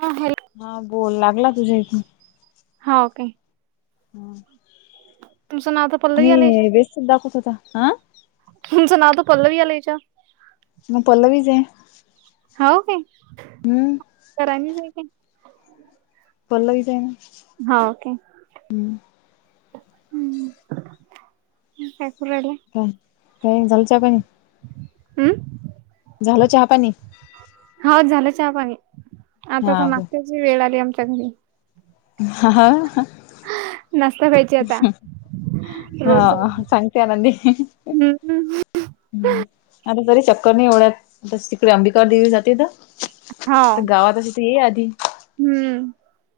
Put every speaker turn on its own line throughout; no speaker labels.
हा हॅलो.
हा बोल. लागला तुझ्या इथून?
हा. ओके.
ह.
तुमचं नाव तर पल्लवी आलं याच्यावर
व्यस्तच दाखवत होता. हा?
तुमचं नावं तर पल्लवी आलये इथं.
मी पल्लवीच आहे.
हाव काय?
हम्म
करानीच आहे काय?
पल्लवीच आहे ना.
हा ओके. हम्. [unintelligible]
काही. [unintelligible]
अं?
झालं चहापाणी?
हा. झालं चहापाणी. आता तर
हा
नाश्त्याची वेळ आली आमच्या घरी.
ह हा ह.
नाश्ता [unintelligible] रोज
हा. सांगते [unintelligible]
हम्म
हम्. आणि तरी चक्कर नाही एवढ्यात. तिकडे अंबिका देवीला जाते ना?
हा
तू गावामधे तर ये आधी.
हम्म.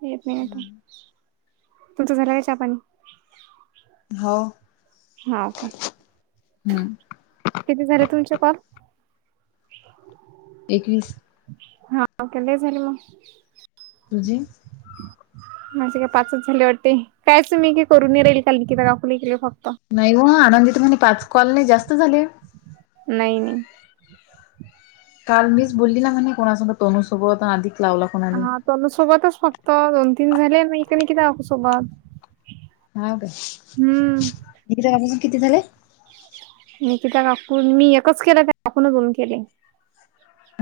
येत नाही आता. तुमचं झालं का चहा पाणी?
हो.
हा ओके.
हम्म.
किती झाले तुमचे कॉल?
एकवीस.
हा. लई झाले मग.
तुजी.
[unintelligible] माझे काय पाच झाले वाटते, कायच मी करून राहील काल निकिता काकुनी केले फक्त.
नाही वो आनंदी तुमानी पाच कॉल नाही जास्त झाले.
नाही नाही.
काल मीच बोलली ना म्हणे कोणासोबत तोनुसोबत अधिक लावला. कोणाला
हा तोनसोबतच फक्त दोन तीन झाले म निकिता काकू सोबत.
हां ग,
हम्म
निकिता काकू किती झाले?
निकिता काकू मी एकच केल त्या काकून दोन केले.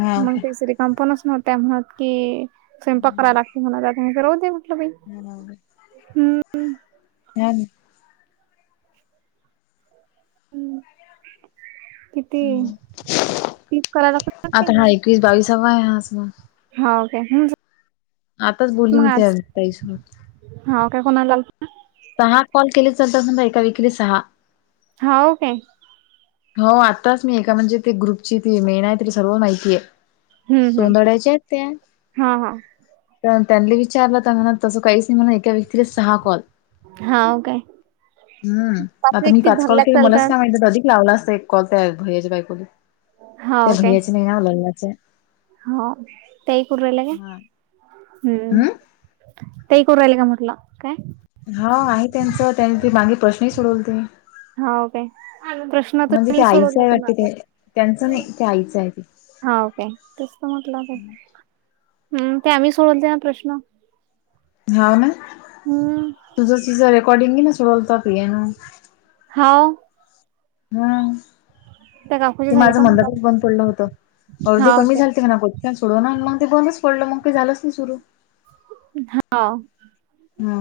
हा
म
ओके
तेसरी काम पण असणार तेव्हा के, स्वयंपाक करायला लागत म्हणा नाहीत राहुदे म.
[unintelligible]
हम.
हम्,
लागते
आता हा एकवीस बावीसावा आहे हास म.
हा का हून
आताच बोलली मी त्या ताईसोबत.
हा काय कोणाला आलता?
सहा कॉल केले चालत एका विकेले सहा.
हाव काय.
हो आत्ताच मी एका म्हणजे ते ग्रुपची ती मेन आहे तरी सर्व माहितीये.
हम्म हम्म
सोंदड्याच्या आहेत त्या.
हा हा
त्यांनले विचारलं तर म्हणा तसं काहीच नाही म्हन एका व्यक्तीला सहा कॉल.
हाव काय
हम्म, आता मी
व्यक्ती
पाच कॉल के
धरल्यात
मलाच काय
चालतात
माहिती अधिक लावल एक कॉल त्या भैययाच्या बायकोले, त्या भैयाचे नाही ना लग्नाचे.
हाव, ते ऐकून राहिल्या का.
हम्म.
तई ऐकून रहिल्या का म्हटल काय?
हा आहे त्यांचं त्यांनी त मागे प्रश्नही सोडवलं ते.
हाव काय प्रश्न तर
म्हणजे ते
मी
आईचं
सोडवला
आहे वाटते
माझा
ते, त्यांचं नाही ते आईच आहे ते.
हाव काय, तेच तर म्हटलं असल. हम् ते आम्ही सोडवल तेना प्रश्न.
हाव ना,
हम्म
तुझं तिझ रेकॉर्डिंग आहे ना सोडवलता प्रियान.
हाव.
हम,
त्या काकूचे
ते
झाले
माझं
का मग कॉल
मंडपच बंद पडलं होतं, अळदी
हाव
कमी
काय
झालती का नायगो. सोडवून म ते बंदच पडलं मग काय झालंच नाही सुरू.
हाव.
हा.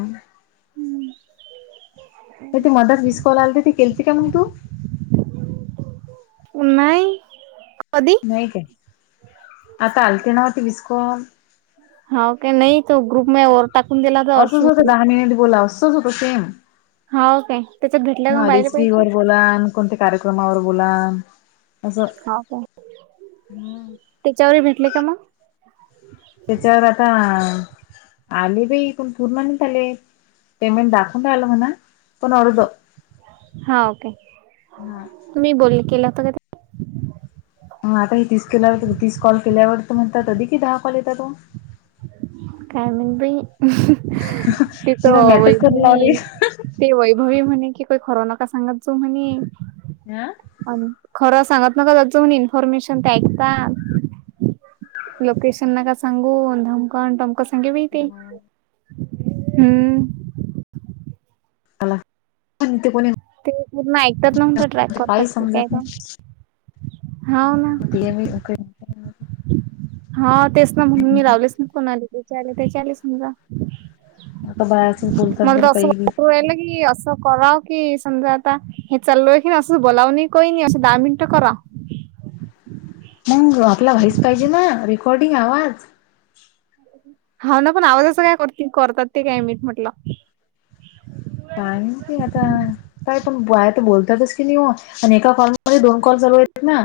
ये ते मदर वीस कॉल आलते ती केलती का म तू.
नाहीई, कधी?
नाही काय, आता आलते नाते वीस कॉल.
हाव का नाही तो ग्रुप [unintelligible] टाकून दिला तर अर्जुन.
फक्त दहा मिनिट बोला असच होत सेम,
हाव काय त्याच्यात भेटले का मग
[unintelligible]
बायले पैसे
वर बोला. कोणत्या कार्यक्रमावर बोला.
हाव का,
असं
त्याच्यावर भेटले का म.
त्याच्यावर आता, आले बाई पण पूर्ण नाहीत आले. पेमेंट दाखवून राहिला मना, पण अर्द.
हाव काय, तुम्ही बोल केलं होत का
आता हे तीस केल्यावर तीस कॉल केल्यावर पण होतात अधिकी दहा कॉल येतात म.
काय माहित बई, तेेत
तिला मॅटच करून लावली
वैभवी ते वैभवी म्हणे कि काही खरं नका सांगत जाऊ म्हणे.
हा.
आणि खरं सांगत न का त्याच म्ह इन्फॉर्मेशन ते ऐक का. लोकेशन ना का सांगू धमकन टम [unintelligible] हम्म
[unintelligible] कोणी
ते पूर्ण ऐकतात नात ट्रॅक
काही
करत काय
समजत
का
नाही
हो ना.
येमीला काय
हा तेच ना म्हणून मी लावलेच ना कोणाली त्याचे आले त्याचे आले समजा
आता बायासच बोलतात बरं
मला
काही बी
तर [unintelligible] राहिलं की असश कराव की समजा आता हे चाल क अ असध बोलावन कन अस दहा मनिट करा.
मंग आपला व्हाईस पाहिजे ना रेकॉर्डिंग आवाज.
हा ना पण आवाज असं काय कर करतात ते काय मी म्हटलं.
काय ते आता. काय पण बाय तर बोलतातच की नाही आणि एका कॉलमध्ये दोन कॉल चालू आहेत ना.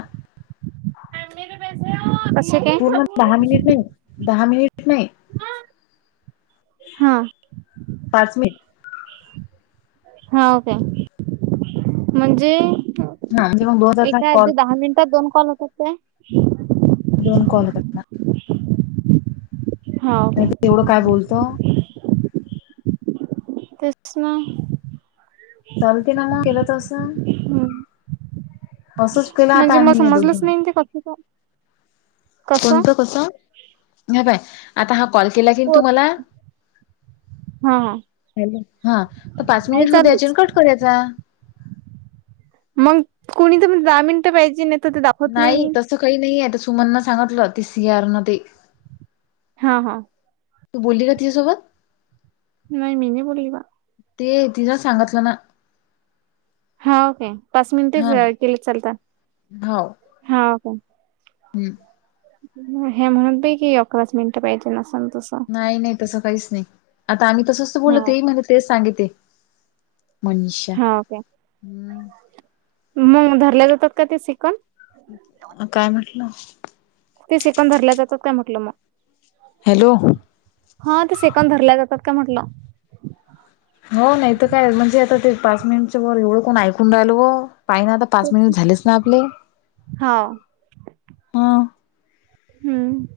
पैसे.
पूर्ण दहा मिनिट नाही दहा मिनिट. नाही
हा
पाच मिट
हा ओके म्हणजे
हा म्हणजे मग दोन जात ना
एका
कॉल
ह्याच्यात दहा मिनिटात दोन कॉल होतात काय.
दोन कॉल करन नाही ते एवढं काय बोलतो.
तेच ना.
चालते ना मग केलं तस,
हम
केलं आता
म्हणजे मला
आम्ही या
समजलंच
दोघीनी
नाही ते कस का.
कोणतं कस ह बाय आता हा कॉल केला की
हा
तुम्हाला.
हा
हा तर पाच
हाय
मिनिट हो द्यायचे
चालूच.
कट करायचा.
मग कोुणी तरण दहा मिनटं पाहिजे नाही. तर ते दाखवत
नाही तसं काही नाही आहेता सुमन सांगितलं ते सियारन ते
हा हा.
तू बोलली का तिच्यासोबत?
नाही मी नाही बोलली बा.
ते तिलां सांगितलं ना.
हा ओके! पाच मिनिटेच
हा
केले चालता. हा ओके!
हम्.
हे म्हणतय की अकराच मिनिटं पाहिजे असन तसं.
नाही नाही तसं काहीच नाही आता आम्ही तसंचं बोलत
हा
म्हण तेच सांगिते. मनष्य
हा ओके!
हम्म,
मग धरलेले होतात का ते शिकून.
काय म्हटलं.
ते सेकन धरल्या जात काय म्हटलं मग.
हॅलो!
हा ते सेकंद धरल्या जातात का म्हटलं.
हो नाही तर काय म्हणजे आता ते पाच मिनिटच्या वर एवढं कोण ऐकून राहिल हो पाहि ना आता. पाच मिनिट झालेच ना आपले.
हव
ह
हम्म!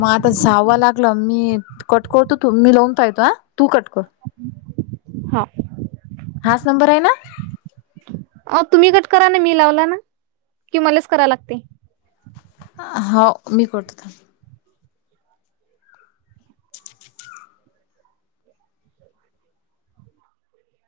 मग आता जावं लागलं मी कट करतो तू मी लावून पा येतो ह तू कट कर.
हा.
हाच नंबर आहे ना?
अ तुम्ही कट करा ना, मी लावला ना, कि मलाच करा लागते..
हो मी करतो थांबा.